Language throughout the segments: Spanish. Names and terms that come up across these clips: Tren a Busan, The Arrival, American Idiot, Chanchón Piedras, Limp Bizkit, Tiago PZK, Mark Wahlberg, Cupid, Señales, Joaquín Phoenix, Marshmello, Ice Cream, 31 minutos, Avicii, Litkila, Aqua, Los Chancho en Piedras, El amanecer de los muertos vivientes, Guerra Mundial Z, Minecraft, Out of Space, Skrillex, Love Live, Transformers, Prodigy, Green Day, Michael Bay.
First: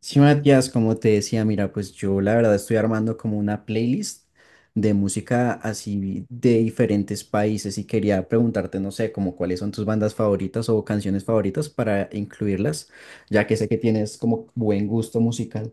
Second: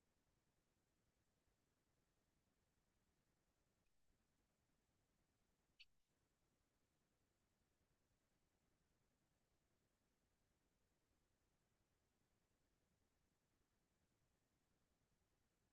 Sí, Matías, como te decía, mira, pues yo la verdad estoy armando como una playlist de música así de diferentes países y quería preguntarte, no sé, como cuáles son tus bandas favoritas o canciones favoritas para incluirlas, ya que sé que tienes como buen gusto musical.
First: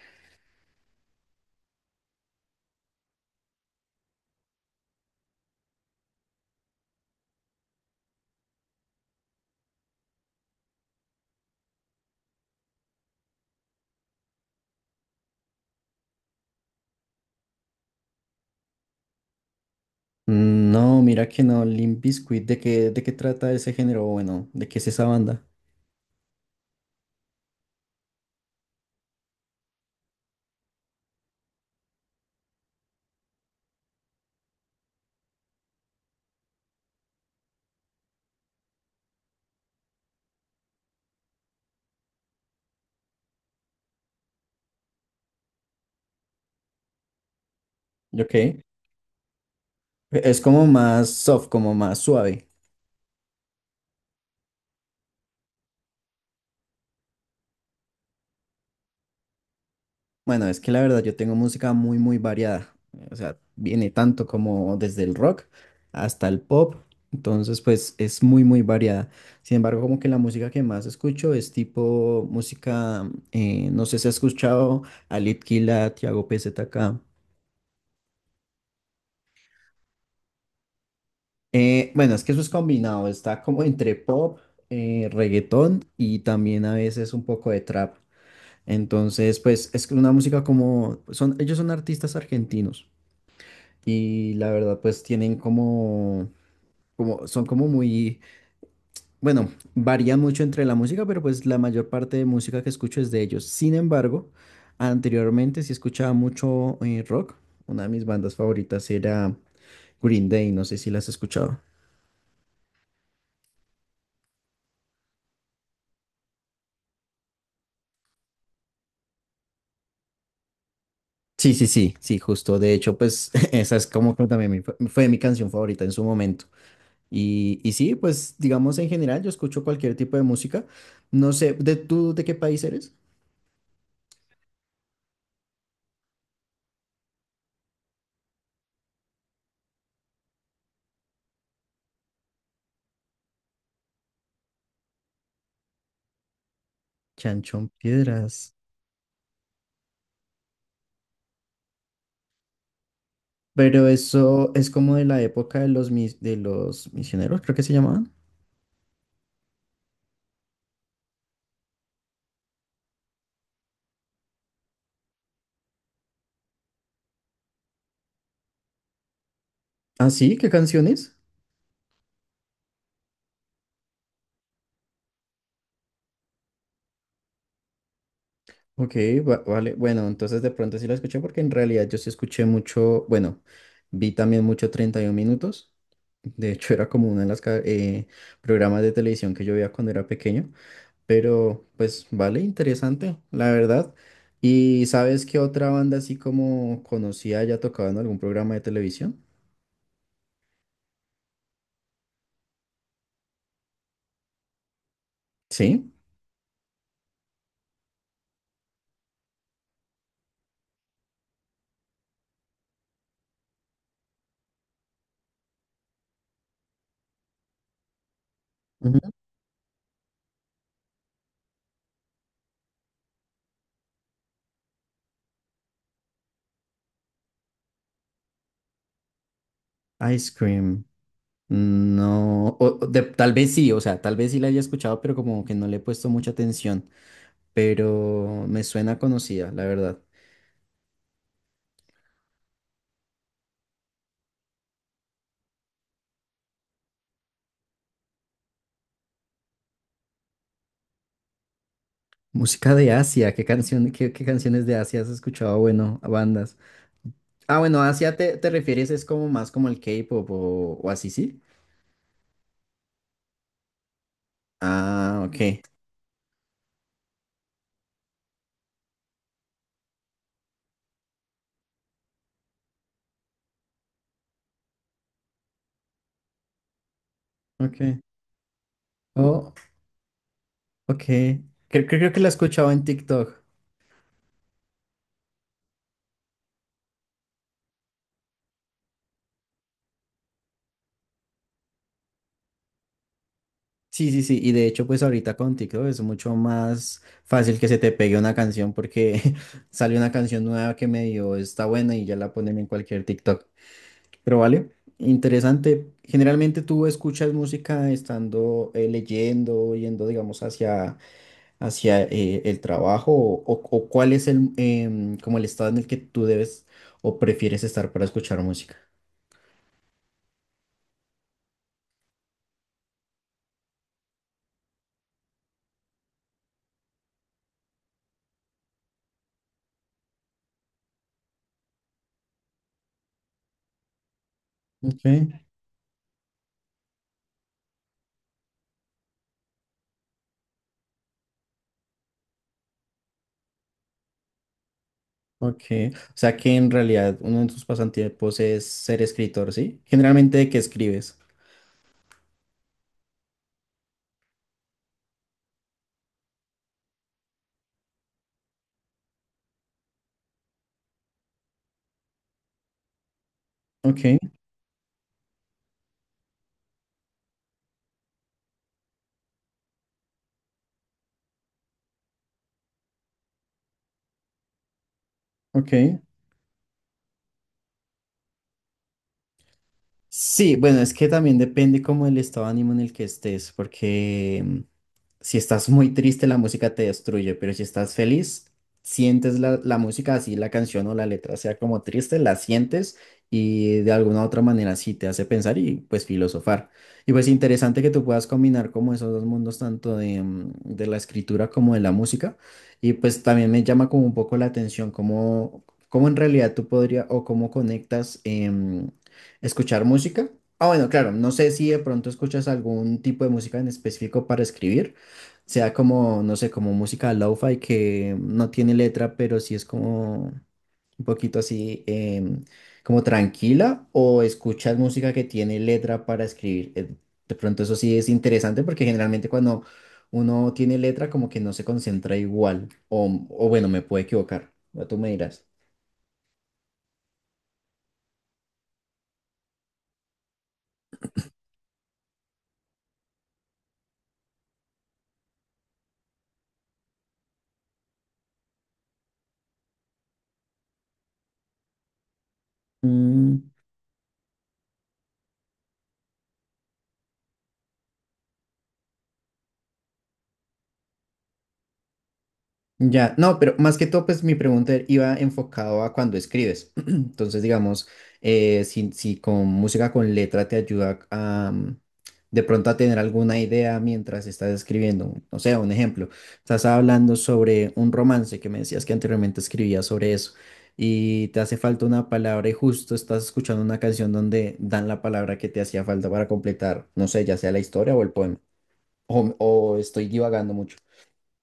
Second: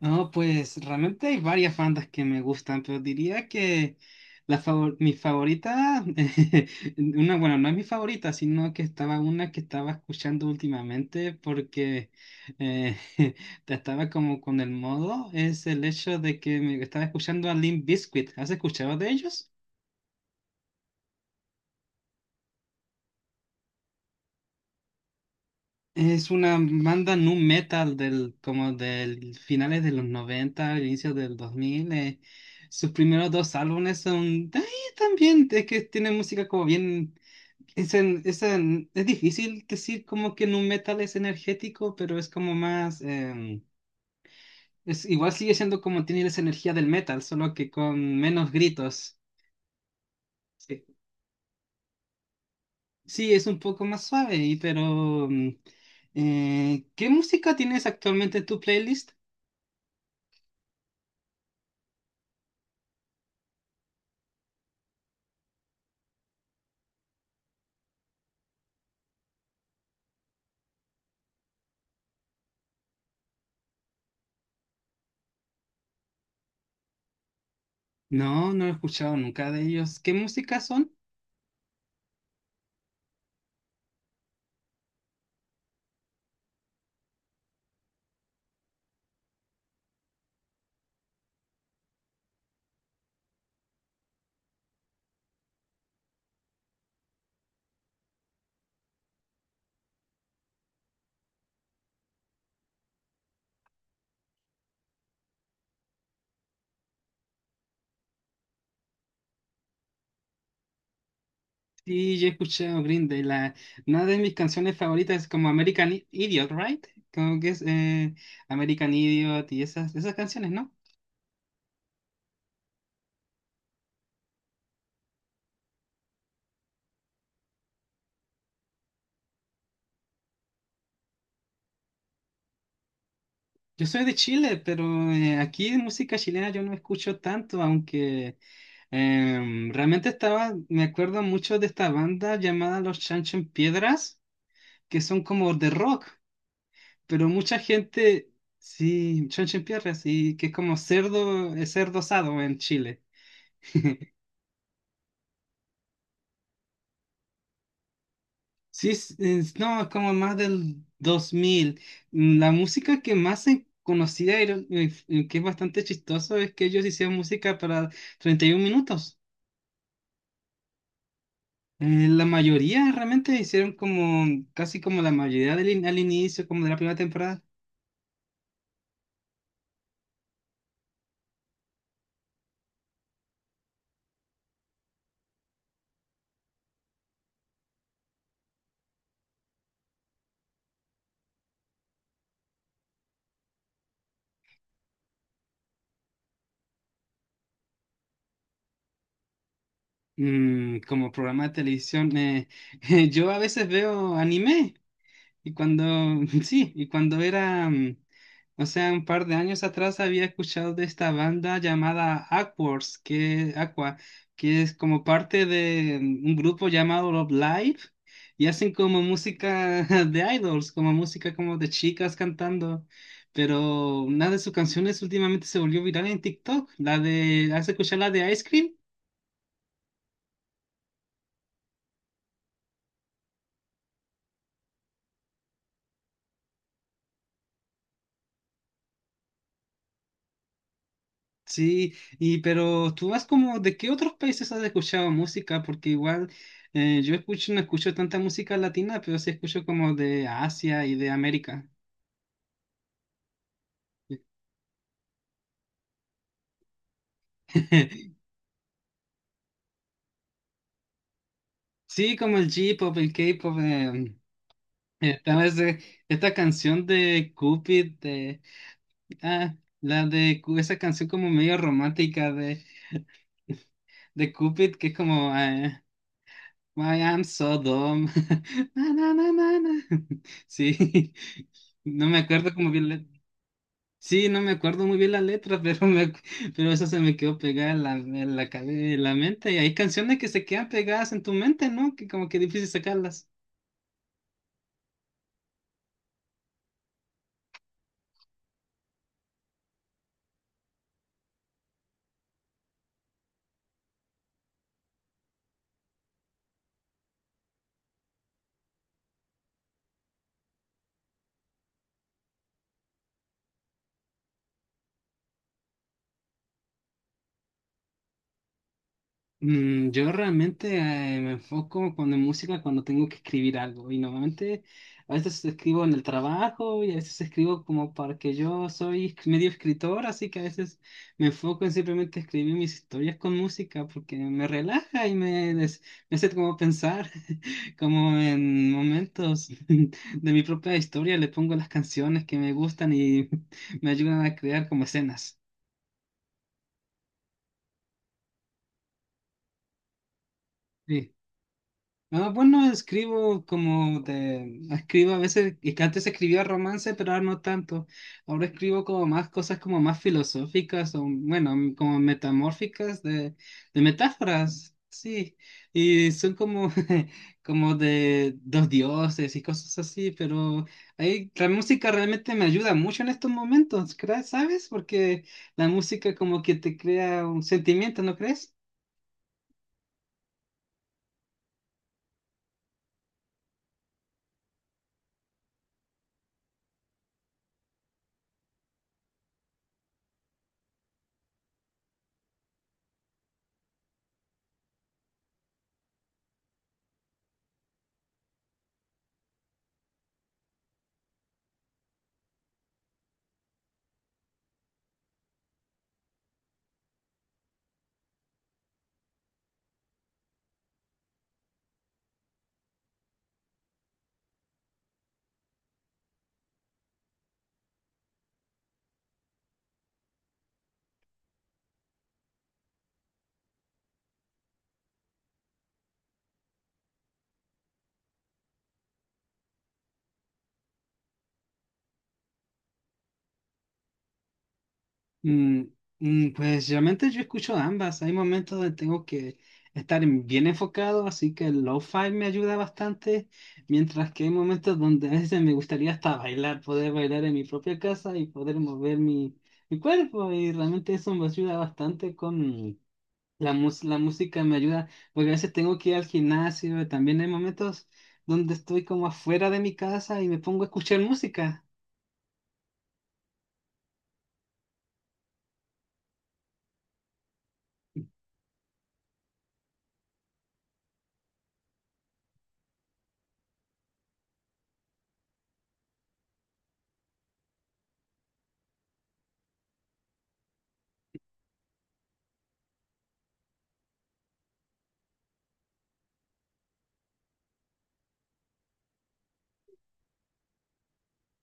No, pues realmente hay varias bandas que me gustan, pero diría que mi favorita. Una, bueno, no es mi favorita, sino que estaba una que estaba escuchando últimamente porque eh, estaba como con el modo, es el hecho de que me estaba escuchando a Limp Bizkit. ¿Has escuchado de ellos? No, mira que no, Limp Bizkit, de qué trata ese género? Bueno, ¿de qué es esa banda? Es una banda nu metal como del finales de los 90, inicios del 2000. Sus primeros dos álbumes son ay, también, es que tienen música como bien. Es difícil decir como que nu metal es energético, pero es como más. Em, es, igual sigue siendo como tiene esa energía del metal, solo que con Ok, menos e-, gritos. es como Sí, más soft, como más suave. sí, es un poco más suave, y pero ¿qué música tienes actualmente en tu playlist? Bueno, es que la verdad yo tengo música muy variada. O sea, viene tanto como desde el rock hasta el pop. Entonces, pues es muy variada. Sin embargo, como que la música que más escucho es tipo música, no sé si has escuchado a Litkila, Tiago PZK. No, no he escuchado nunca de ellos. ¿Qué música son? Bueno, es que eso es combinado, está como entre pop, reggaetón y también a veces un poco de trap. Entonces, pues es una música ellos son artistas argentinos. Y la verdad, pues tienen son como bueno, varían mucho entre la música, pero pues la mayor parte de música que escucho es de ellos. Sin embargo, anteriormente sí escuchaba mucho rock. Una de mis bandas favoritas era Green Day, no sé si las has escuchado. Sí, yo he escuchado Green Day. Una de mis canciones favoritas es como American Idiot, ¿right? Como que es American Idiot y esas canciones, ¿no? Sí, sí, sí, sí, justo. De hecho, pues esa es como que también fue mi canción favorita en su momento. Y sí, pues digamos en general, yo escucho cualquier tipo de música. No sé, ¿de tú de qué país eres? Yo soy de Chile, pero aquí de música chilena yo no escucho tanto, aunque realmente me acuerdo mucho de esta banda llamada Los Chancho en Piedras, que son como de rock. Pero mucha Chanchón gente. Piedras. Sí, Pierre, sí, que es como cerdo, es cerdo asado en Chile. Pero eso es como de la época de de los misioneros, creo que se llamaban. Sí, no, es como más del 2000. Mm. La música que más se conocía que es bastante chistoso es que ellos hicieron música para 31 minutos. ¿Ah, sí? ¿Qué canciones? La mayoría realmente hicieron como, casi como la mayoría al inicio, como de la primera temporada. Ok, vale. Bueno, entonces de pronto sí la escuché porque en realidad yo sí escuché mucho, bueno, vi también mucho 31 minutos. De hecho, era como uno de los programas de televisión que yo veía cuando era pequeño. Pero, pues, vale, interesante, la verdad. ¿Y sabes qué otra banda así como conocía ya tocaba en algún programa de televisión? Como programa de televisión, yo a veces veo anime. Y cuando, Sí. sí, y cuando era, o sea, un par de años atrás había escuchado de esta banda llamada Aqua, que es como parte de un grupo llamado Love Live, y hacen Ujú. como música de idols, como música como de chicas cantando, pero una de sus canciones últimamente se volvió viral en TikTok, ¿has escuchado la de Ice Cream? Ice Cream. No, tal vez sí, o sea, tal vez sí la haya escuchado, pero como que no le he puesto mucha atención, pero me suena conocida, la verdad. Sí, y pero tú vas como, ¿de qué otros países has escuchado música? Porque igual no escucho tanta música latina, pero sí escucho como de Asia y de América. Música de Asia, ¿qué, qué canciones de Asia has escuchado? Ah, bueno, a bandas. Ah, bueno, Asia te refieres es como más como el K-pop o así, ¿sí? Sí, como el J-pop, el K-pop, Ah, esta vez, esta canción de Cupid, ah, la de esa canción como medio romántica de, Cupid, que es como, Why I'm so ok. dumb. Na, na, na, Oh, na, na. ok. Sí, Creo, no creo me que la he acuerdo escuchado como en bien la. TikTok. Sí, no me acuerdo muy bien la letra, pero eso se me quedó pegada en la mente. Y hay canciones que se quedan pegadas en tu mente, ¿no? Que como que difícil sacarlas. Sí, sí, sí, y de hecho pues ahorita con TikTok es mucho más fácil que se te pegue una canción porque sale una canción nueva que medio está buena y ya la ponen en cualquier TikTok. Pero vale, interesante. Generalmente tú escuchas música estando leyendo, yendo digamos hacia el trabajo o cuál es el como el estado en el que tú debes o prefieres estar para escuchar música. Yo realmente me enfoco cuando en música cuando tengo que escribir algo y normalmente a veces escribo en el trabajo y a veces escribo como para que yo soy medio escritor, así que a veces me enfoco en simplemente escribir mis historias con música porque me Ok. relaja y me hace como pensar, como en momentos de mi propia historia le pongo las canciones que me gustan y me ayudan a crear como escenas. Ok, o sea que en realidad uno de tus pasatiempos es ser escritor, ¿sí? Generalmente, ¿de qué Sí. escribes? Ah, bueno, Escribo a veces, y que antes escribía romance, pero ahora no tanto. Ahora escribo como más cosas como más filosóficas o, bueno, como metamórficas de Ok, metáforas, sí. Y son como de dos dioses y cosas así, pero ahí la música realmente me ayuda mucho en estos momentos, ¿crees? ¿Sabes? Porque la ok. música como que te crea un sentimiento, ¿no crees? Sí, bueno, es que también depende como el estado de ánimo en el que estés, porque si estás muy triste la música te destruye, pero si estás feliz, sientes la música así, la canción o la letra sea como triste, la sientes y de alguna u otra manera sí te hace pensar y pues filosofar. Y pues interesante que tú puedas combinar como esos dos mundos, tanto de, de la escritura como de la música. Y pues también me llama como un poco la atención cómo en realidad tú podrías o cómo conectas. ¿Escuchar música? Ah, bueno, claro, no sé si de pronto escuchas algún tipo de música en específico para escribir, sea como, no sé, como música lo-fi que no tiene letra, pero sí es como un poquito así, como tranquila, o escuchas música que tiene letra para escribir. De pronto eso sí es interesante porque generalmente cuando uno tiene letra como que no se concentra igual, o bueno, me puedo equivocar, ya tú me dirás. Mm, pues realmente yo escucho ambas. Hay momentos donde tengo que estar bien enfocado, así que el lo-fi me ayuda bastante, mientras que hay momentos donde a veces me gustaría hasta bailar, poder bailar en mi propia casa y poder mover mi cuerpo. Y realmente eso me ayuda bastante con la música, me ayuda, porque a veces tengo que ir al gimnasio. También hay momentos donde estoy como afuera de mi casa y me pongo a escuchar música. Ya, no, pero más que todo, pues mi pregunta iba enfocado a cuando escribes. Entonces, digamos, si con música con letra te ayuda a de pronto a tener alguna idea mientras estás escribiendo. No sé, un ejemplo, estás hablando sobre un romance que me decías que anteriormente escribías sobre eso y te hace falta una palabra y justo estás escuchando una canción donde dan la palabra que te hacía falta para completar, no sé, ya sea la historia o el poema. O estoy divagando mucho.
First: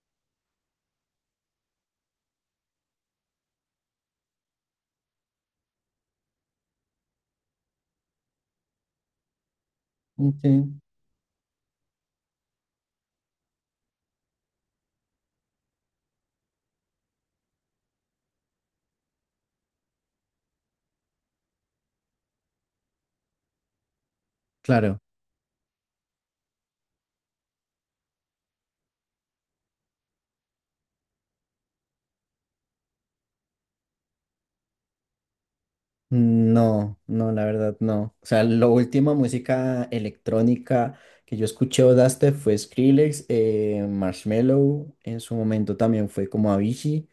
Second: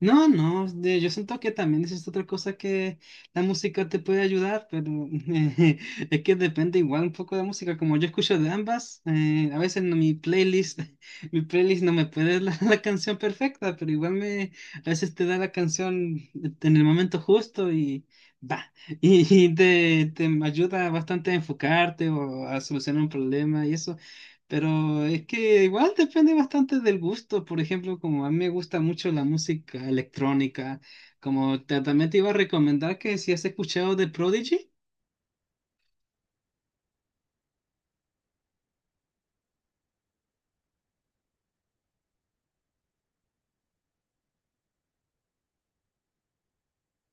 No, no, yo siento que también esa es otra cosa que la música te puede ayudar, pero es que depende igual un poco de la música. Como yo escucho de ambas, a veces no, mi Ok. playlist, mi playlist no me puede dar la canción perfecta, pero igual a veces te da la canción en el momento justo y va, y te ayuda bastante a enfocarte o a solucionar un problema y eso. Claro. Pero es que igual depende bastante del gusto. Por ejemplo, como a mí me gusta mucho la música electrónica, como también te iba a recomendar que si has escuchado de Prodigy. No, no, la verdad no. O sea, la última música electrónica que yo escuché o daste fue Skrillex, Marshmello, en su momento también fue como Avicii.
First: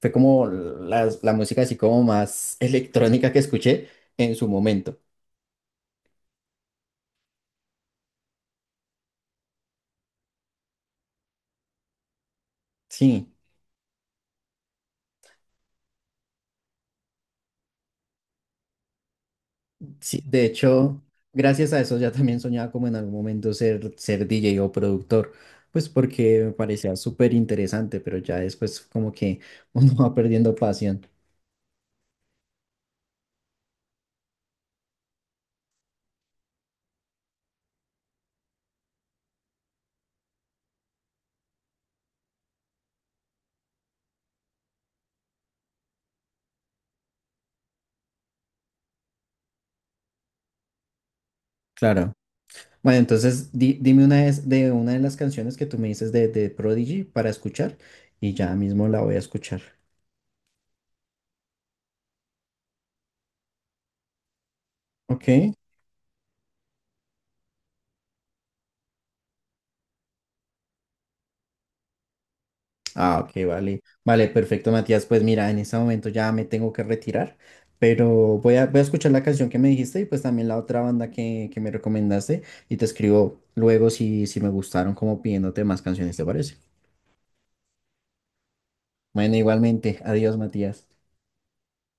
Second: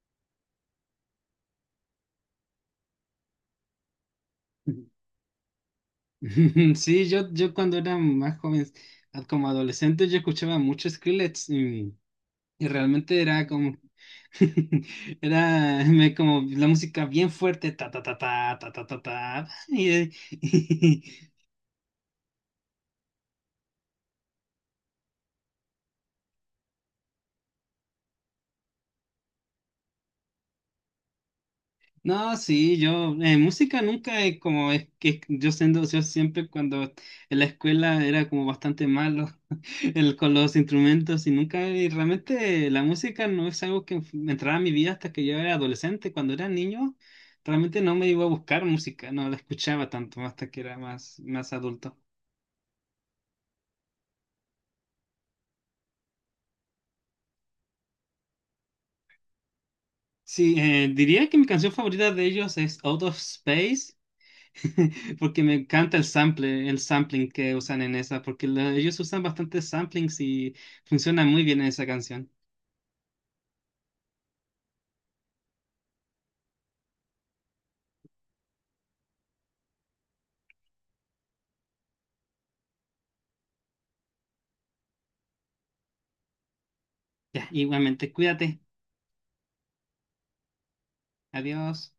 Fue como la música así como más electrónica que escuché en su momento. Sí, yo cuando era más joven, como adolescente, yo escuchaba mucho Skrillex. Y realmente Sí, era como, era como la música bien fuerte, ta ta ta ta ta ta ta ta. Sí, de hecho, gracias a eso ya también soñaba como en algún momento ser DJ o productor, pues porque me parecía súper interesante, pero ya después como que uno va perdiendo pasión. No, sí, música nunca es que yo siempre cuando en la escuela era como bastante malo con los instrumentos y nunca, y realmente la música no es algo que me entrara a mi vida hasta que yo era adolescente, cuando era niño, realmente no me iba a buscar música, no la escuchaba tanto hasta que era más adulto. Claro. Bueno, entonces dime una vez de una de las canciones que tú me dices de Prodigy para escuchar y ya mismo la voy a escuchar. Sí, diría que mi canción favorita de ellos es Out of Space, porque Ok. me encanta el sample, el sampling que usan en esa, porque ellos usan bastantes samplings y funciona muy bien en esa canción. Ah, ok, vale. Vale, perfecto, Matías. Pues mira, en este momento ya me tengo que retirar, pero voy a escuchar la canción que me dijiste y pues también la otra banda que me recomendaste y te escribo luego si me gustaron como pidiéndote más canciones, ¿te parece? Ya, igualmente, cuídate. Bueno, igualmente. Adiós, Matías. Adiós.